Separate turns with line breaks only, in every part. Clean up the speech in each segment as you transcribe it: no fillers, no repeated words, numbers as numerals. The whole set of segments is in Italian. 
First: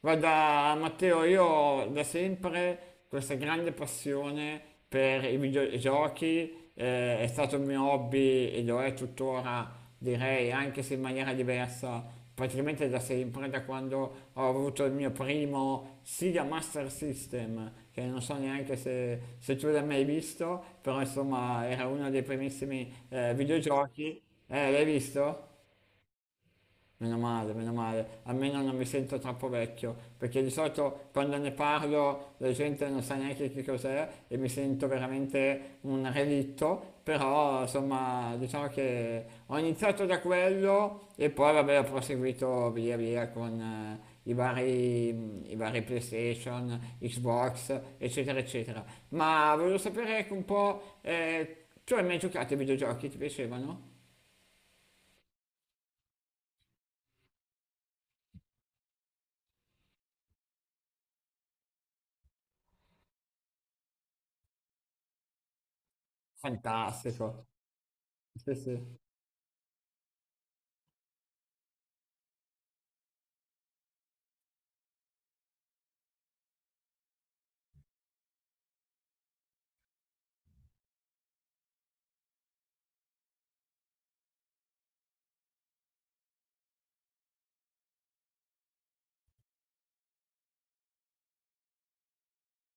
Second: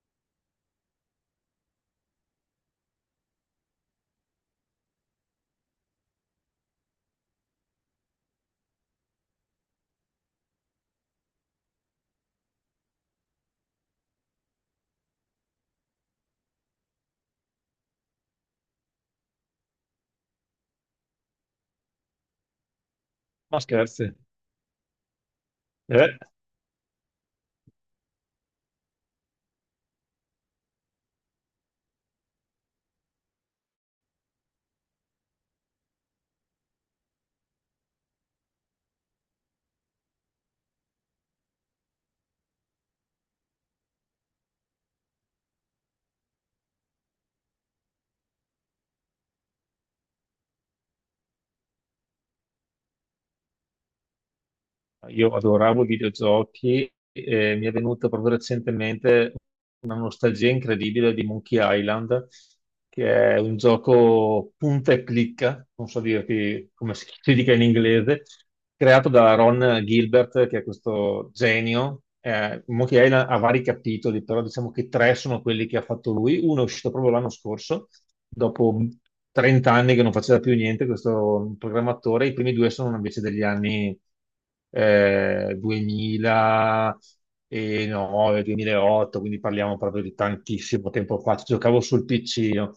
Guarda, Matteo, io ho da sempre questa grande passione per i videogiochi, è stato il mio hobby e lo è tuttora, direi, anche se in maniera diversa, praticamente da sempre, da quando ho avuto il mio primo Sega Master System, che non so neanche se tu l'hai mai visto, però insomma era uno dei primissimi
Ma scherzi.
videogiochi. L'hai visto?
Eh,
Meno male, almeno non mi sento troppo vecchio, perché di solito quando ne parlo la gente non sa neanche che cos'è e mi sento veramente un relitto, però insomma diciamo che ho iniziato da quello e poi vabbè ho proseguito via via con i vari PlayStation, Xbox, eccetera, eccetera. Ma volevo sapere anche un po', tu hai mai giocato ai videogiochi? Ti piacevano?
io adoravo i videogiochi e mi è venuta proprio recentemente una nostalgia incredibile di Monkey Island, che è un gioco punta e clicca, non so dirti come si
Fantastico,
dica in inglese,
sì sì,
creato da Ron Gilbert, che è questo genio. Monkey Island ha vari capitoli, però diciamo che tre sono quelli che ha fatto lui. Uno è uscito proprio l'anno scorso dopo 30 anni che non faceva più niente questo programmatore. I primi due sono invece degli anni 2009, 2008, quindi parliamo proprio di tantissimo tempo fa. Ci giocavo sul PC, io.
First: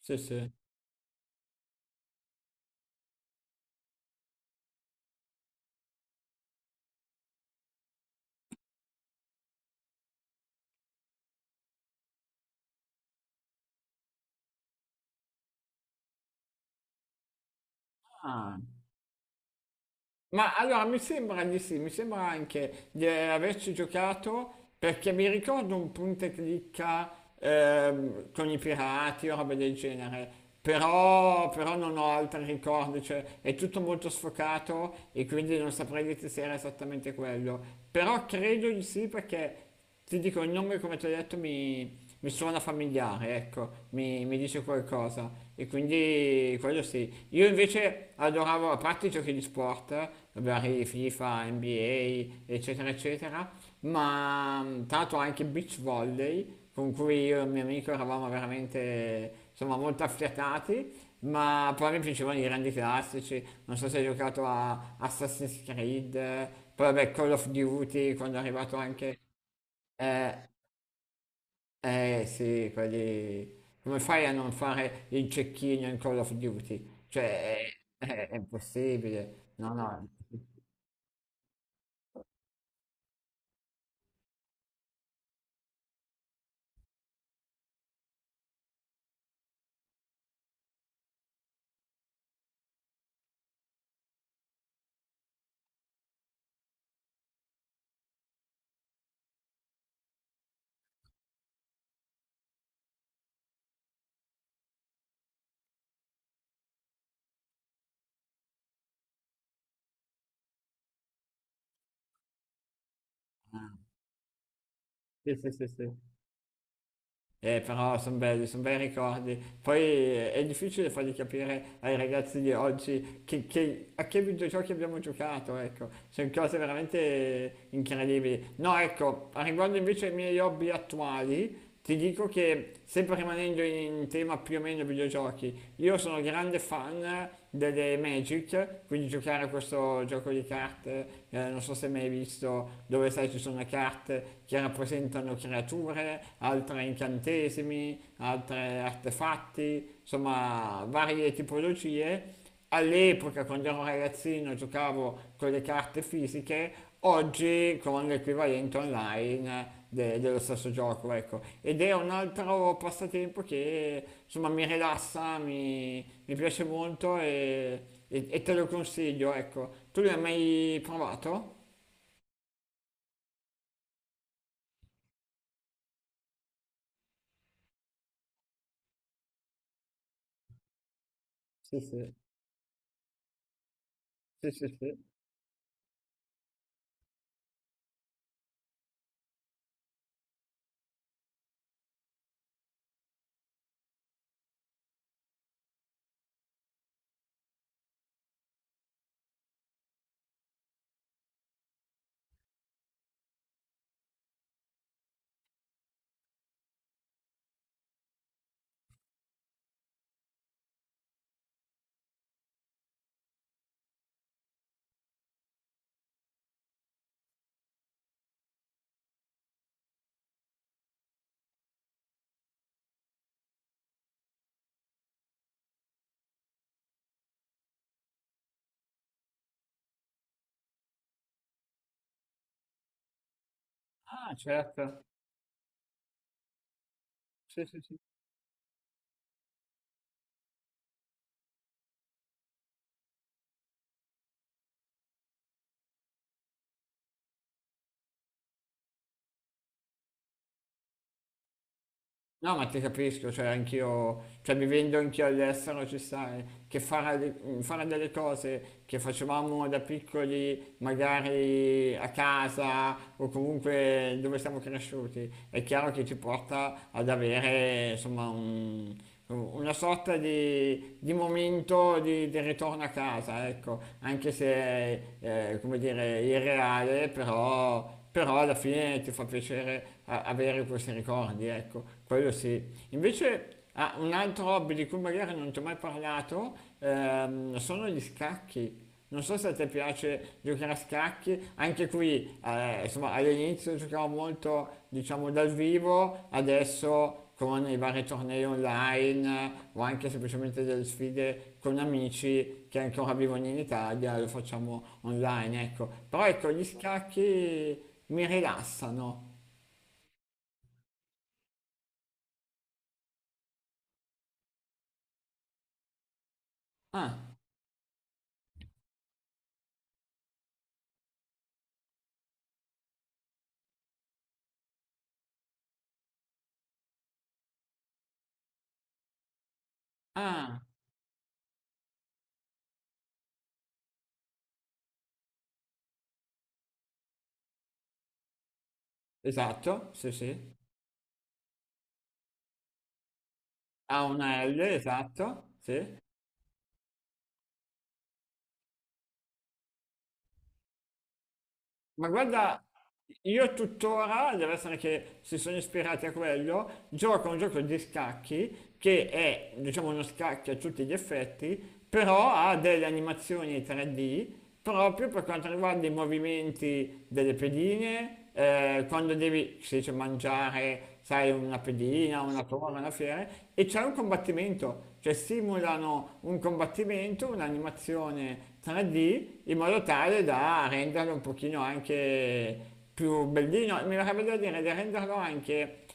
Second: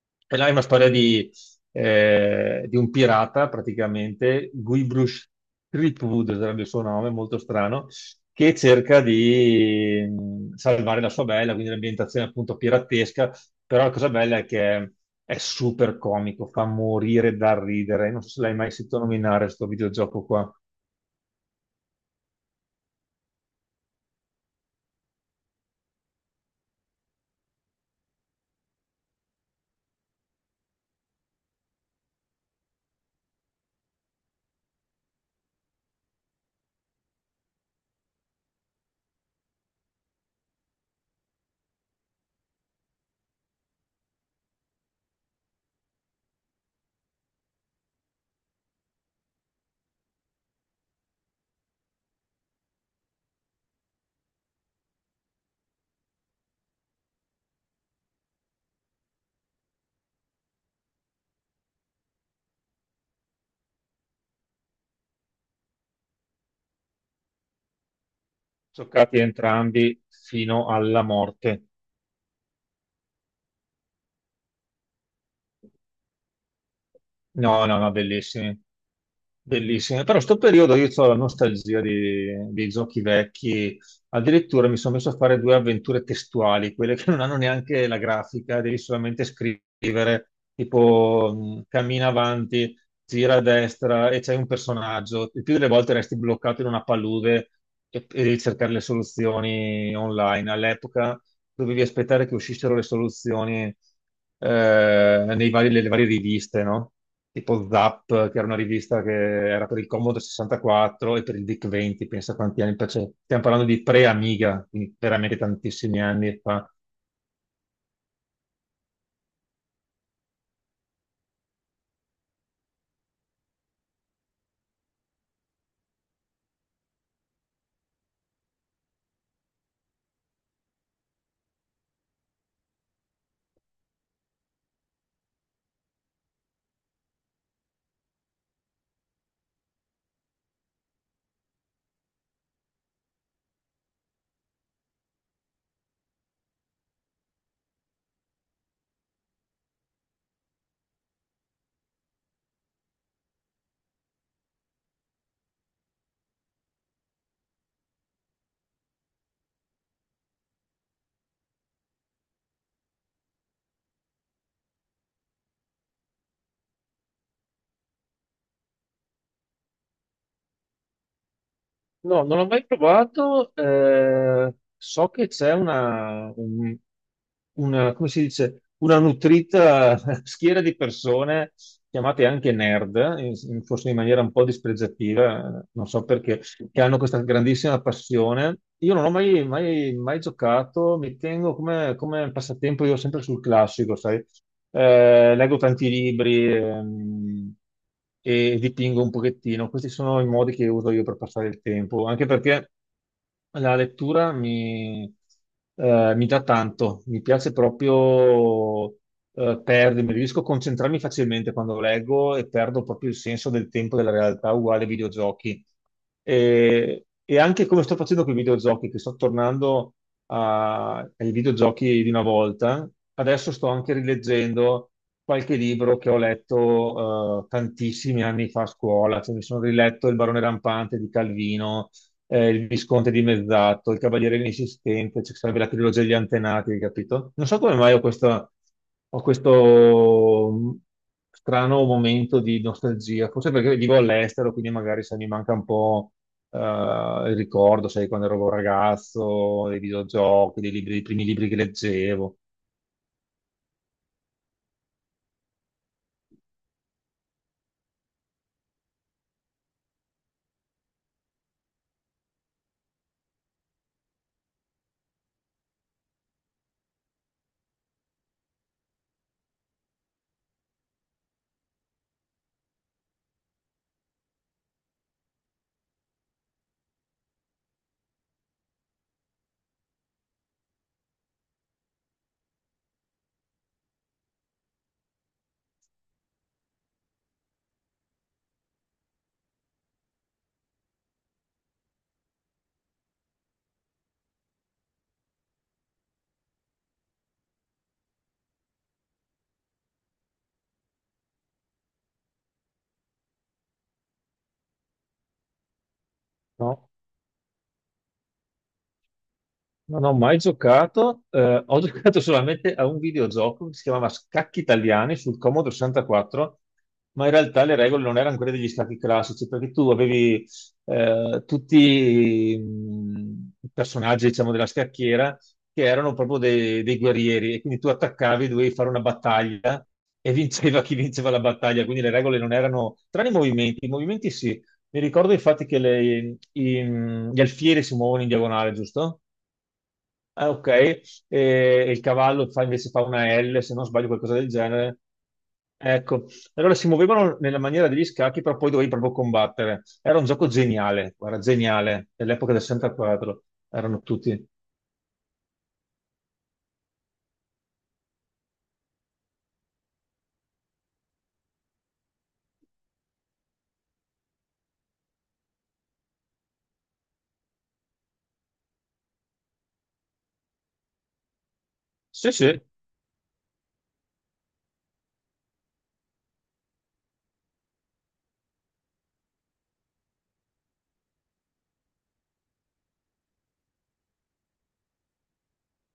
sì
E là
sì.
è una storia di un pirata praticamente. Guybrush Threepwood sarebbe il suo nome, molto strano, che cerca di salvare la sua bella, quindi l'ambientazione appunto piratesca, però la cosa bella è che è super comico, fa morire dal ridere. Non so se l'hai
Ah,
mai sentito nominare questo videogioco qua.
ma allora mi sembra di sì, mi sembra anche di averci giocato perché mi ricordo un punto e clicca con i pirati o roba del genere, però non ho altri ricordi, cioè è tutto molto sfocato e quindi non saprei dire se era esattamente quello, però credo di sì perché ti dico, il nome, come ti ho detto, mi suona familiare, ecco, mi dice qualcosa. E quindi quello sì. Io invece adoravo, a parte i giochi di sport, vari FIFA, NBA, eccetera, eccetera, ma tanto anche beach volley, con cui io e il mio amico eravamo veramente, insomma, molto affiatati. Ma poi mi piacevano i grandi classici, non so se hai giocato a Assassin's Creed, poi vabbè Call of Duty quando è arrivato anche
Giocati entrambi
eh,
fino alla morte.
eh sì, quelli... Come fai a non fare il cecchino in Call of Duty? Cioè,
No, no, no,
è
bellissimi.
impossibile. No,
Bellissime,
no.
però sto periodo io ho la nostalgia dei giochi vecchi, addirittura mi sono messo a fare due avventure testuali, quelle che non hanno neanche la grafica, devi solamente scrivere, tipo cammina avanti, gira a destra e c'è un personaggio. Il più delle volte resti bloccato in una palude e devi cercare le soluzioni online. All'epoca dovevi aspettare che uscissero le soluzioni nei nelle varie riviste, no? Tipo Zap, che era una rivista che era per il Commodore 64 e per il DIC 20, pensa quanti anni fa, cioè, stiamo parlando di pre-Amiga, quindi
Sì,
veramente
sì, sì, sì.
tantissimi anni fa.
Però sono belli, sono bei ricordi. Poi è difficile fargli capire ai ragazzi di oggi a che videogiochi abbiamo giocato, ecco. Sono cose veramente incredibili. No, ecco, a riguardo invece ai miei hobby attuali, ti dico che, sempre rimanendo in tema più o meno videogiochi, io sono grande fan delle Magic, quindi giocare a questo gioco di carte, non so se mai hai visto, dove sai ci sono le carte che rappresentano creature, altre incantesimi, altre artefatti, insomma varie tipologie. All'epoca, quando ero ragazzino, giocavo con le carte fisiche, oggi con l'equivalente online dello stesso gioco, ecco. Ed è un altro passatempo che insomma mi rilassa, mi piace molto e te lo consiglio, ecco. Tu l'hai mai provato?
No, non l'ho mai provato. So che c'è come si dice, una nutrita schiera di persone
Sì, sì,
chiamate anche nerd, forse in maniera un po'
sì, sì, sì.
dispregiativa, non so perché, che hanno questa grandissima passione. Io non ho mai, mai giocato, mi tengo come, come passatempo io sempre sul classico, sai? Leggo tanti libri e dipingo un pochettino. Questi sono i modi che uso io per passare il tempo, anche perché la lettura mi dà tanto, mi piace proprio perdermi, riesco a concentrarmi facilmente quando leggo e perdo proprio il senso del tempo della realtà, uguale ai videogiochi. E anche come sto facendo con i videogiochi, che sto tornando ai videogiochi di una volta, adesso sto anche rileggendo qualche libro che ho letto tantissimi anni fa a scuola, cioè mi sono riletto Il barone rampante di Calvino, il Visconte dimezzato, il
Ah,
Cavaliere
certo.
inesistente, cioè sarebbe la trilogia degli antenati, capito? Non so
Sì,
come
sì,
mai
sì.
ho, ho questo strano momento di nostalgia, forse perché vivo all'estero, quindi magari se mi manca un po' eh, il ricordo, sai, quando ero un ragazzo, dei videogiochi, dei dei primi libri che leggevo,
No, ma ti capisco, cioè anch'io, cioè vivendo anch'io all'estero ci sai, che fare, fare delle cose che facevamo da piccoli, magari a casa o comunque dove siamo cresciuti, è chiaro che ci porta ad avere insomma una sorta di momento di ritorno a casa, ecco, anche se come dire, irreale, però alla fine ti fa piacere avere questi ricordi, ecco, quello sì. Invece ah, un altro hobby di cui magari non ti ho mai parlato sono gli scacchi. Non so se a te piace giocare a scacchi, anche qui insomma all'inizio giocavo molto diciamo dal vivo, adesso con i vari tornei online o anche semplicemente delle sfide con amici che ancora vivono in Italia, lo facciamo online, ecco. Però ecco, gli
no?
scacchi mi rilassano.
Non ho mai giocato, ho giocato solamente a un videogioco che si chiamava Scacchi Italiani sul Commodore 64, ma in
Ah,
realtà le regole non erano quelle degli scacchi classici, perché tu avevi tutti i personaggi, diciamo, della scacchiera che erano proprio dei guerrieri e quindi tu attaccavi, dovevi fare una battaglia e
ah,
vinceva chi vinceva la battaglia, quindi le regole non erano, tranne i movimenti sì. Mi ricordo infatti che gli alfieri si muovono in diagonale, giusto?
esatto, sì,
Ah,
sì.
ok, e il cavallo fa, invece fa una L, se non
Ha
sbaglio qualcosa
una
del
L,
genere.
esatto, sì.
Ecco, allora si muovevano nella maniera degli scacchi, però poi dovevi proprio combattere. Era un gioco geniale, guarda,
Ma
geniale, dell'epoca
guarda,
del 64.
io
Erano
tuttora,
tutti.
deve essere che si sono ispirati a quello, gioco a un gioco di scacchi che è, diciamo, uno scacchi a tutti gli effetti, però ha delle animazioni 3D proprio per quanto riguarda i movimenti delle pedine, quando devi, si dice, mangiare, sai, una pedina,
Sì,
una
sì,
torre, una fiera, e c'è un combattimento, cioè simulano un combattimento, un'animazione 3D, in modo tale da renderlo un pochino anche più bellino, mi verrebbe da dire di renderlo anche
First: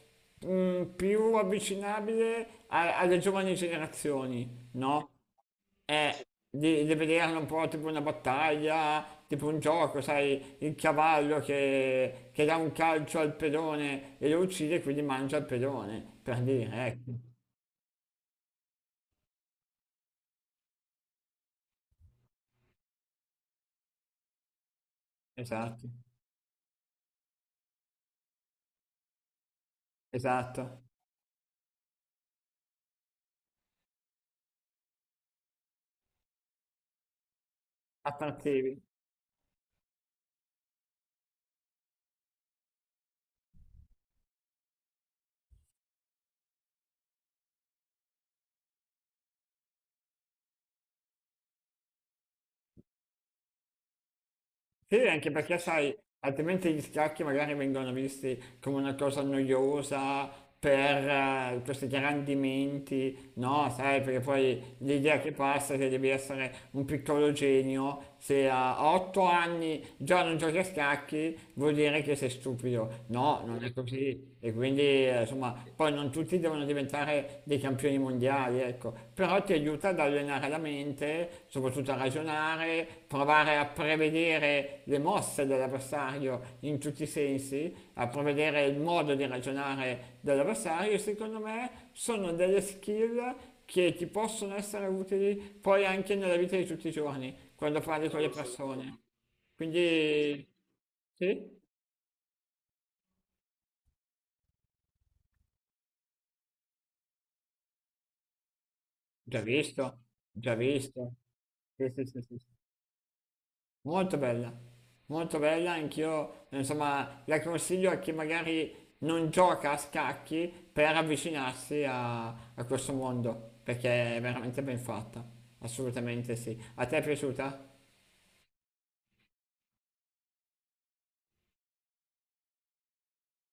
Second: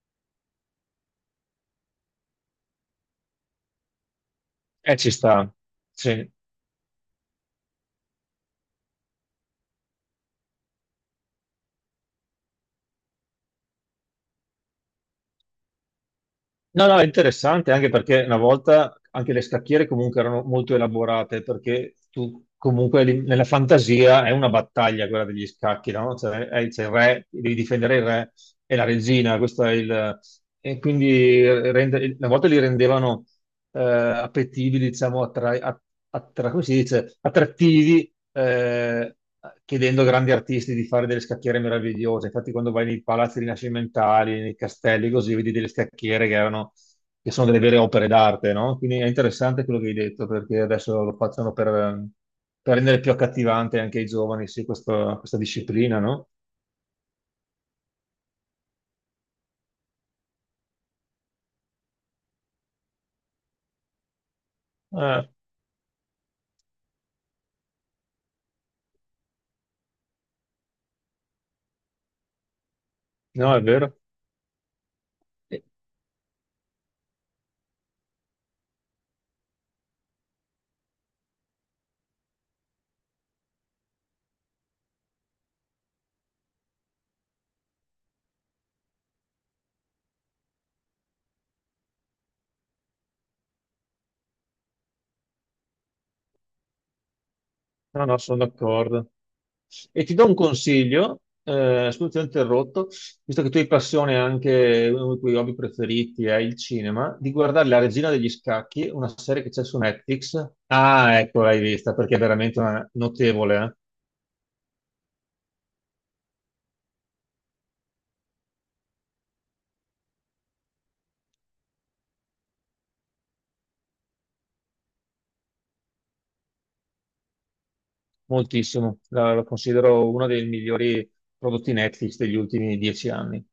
più avvicinabile alle giovani generazioni, no?
ci sta. Sì.
Di vederlo un po' tipo una battaglia, tipo un gioco, sai, il cavallo che dà un calcio al pedone e lo uccide e quindi mangia il pedone, per dire,
No, no, è
ecco,
interessante anche perché una volta anche le scacchiere comunque erano molto elaborate perché tu comunque nella fantasia è una battaglia quella degli
esatto,
scacchi, no? Cioè, c'è il re, devi difendere il re e la regina, questo è il... E
esatto,
quindi una volta li rendevano appetibili, diciamo, come si dice? Attrattivi,
attrattivi.
chiedendo a grandi artisti di fare delle scacchiere meravigliose. Infatti, quando vai nei palazzi rinascimentali, nei castelli, così vedi delle scacchiere che erano, che sono delle vere opere d'arte, no? Quindi è interessante quello che hai detto, perché adesso lo facciano per rendere più accattivante anche ai giovani, sì,
Sì,
questa,
anche
questa
perché sai,
disciplina, no?
altrimenti gli scacchi magari vengono visti come una cosa noiosa per questi grandimenti, no? Sai, perché poi l'idea
Eh,
che passa è che devi essere un piccolo genio, se a 8 anni già non giochi a scacchi vuol dire che sei stupido, no,
no, è
non è
vero.
così, e quindi, insomma, poi non tutti devono diventare dei campioni mondiali, ecco, però ti aiuta ad allenare la mente, soprattutto a ragionare, provare a prevedere le mosse dell'avversario in tutti i sensi, a prevedere il modo di ragionare dell'avversario. Secondo me sono delle skill che ti possono essere utili poi anche nella vita di tutti i giorni, quando
No,
parli
no,
con Sono
sono
le assolutamente... persone.
d'accordo. E ti do un
Quindi,
consiglio,
sì,
scusa, ti ho interrotto, visto che tu hai passione anche, uno dei tuoi hobby preferiti è il cinema, di guardare La Regina degli Scacchi, una
già
serie che c'è su
visto,
Netflix.
già visto.
Ah, ecco, l'hai
Sì,
vista,
sì,
perché è
sì, sì. Sì.
veramente una- notevole, eh?
Molto bella, molto bella, anch'io, insomma, la consiglio a chi magari non gioca a scacchi per avvicinarsi a questo mondo, perché è veramente ben fatta, assolutamente sì. A te è piaciuta?
Moltissimo. La, la considero uno dei migliori prodotti Netflix degli ultimi 10 anni.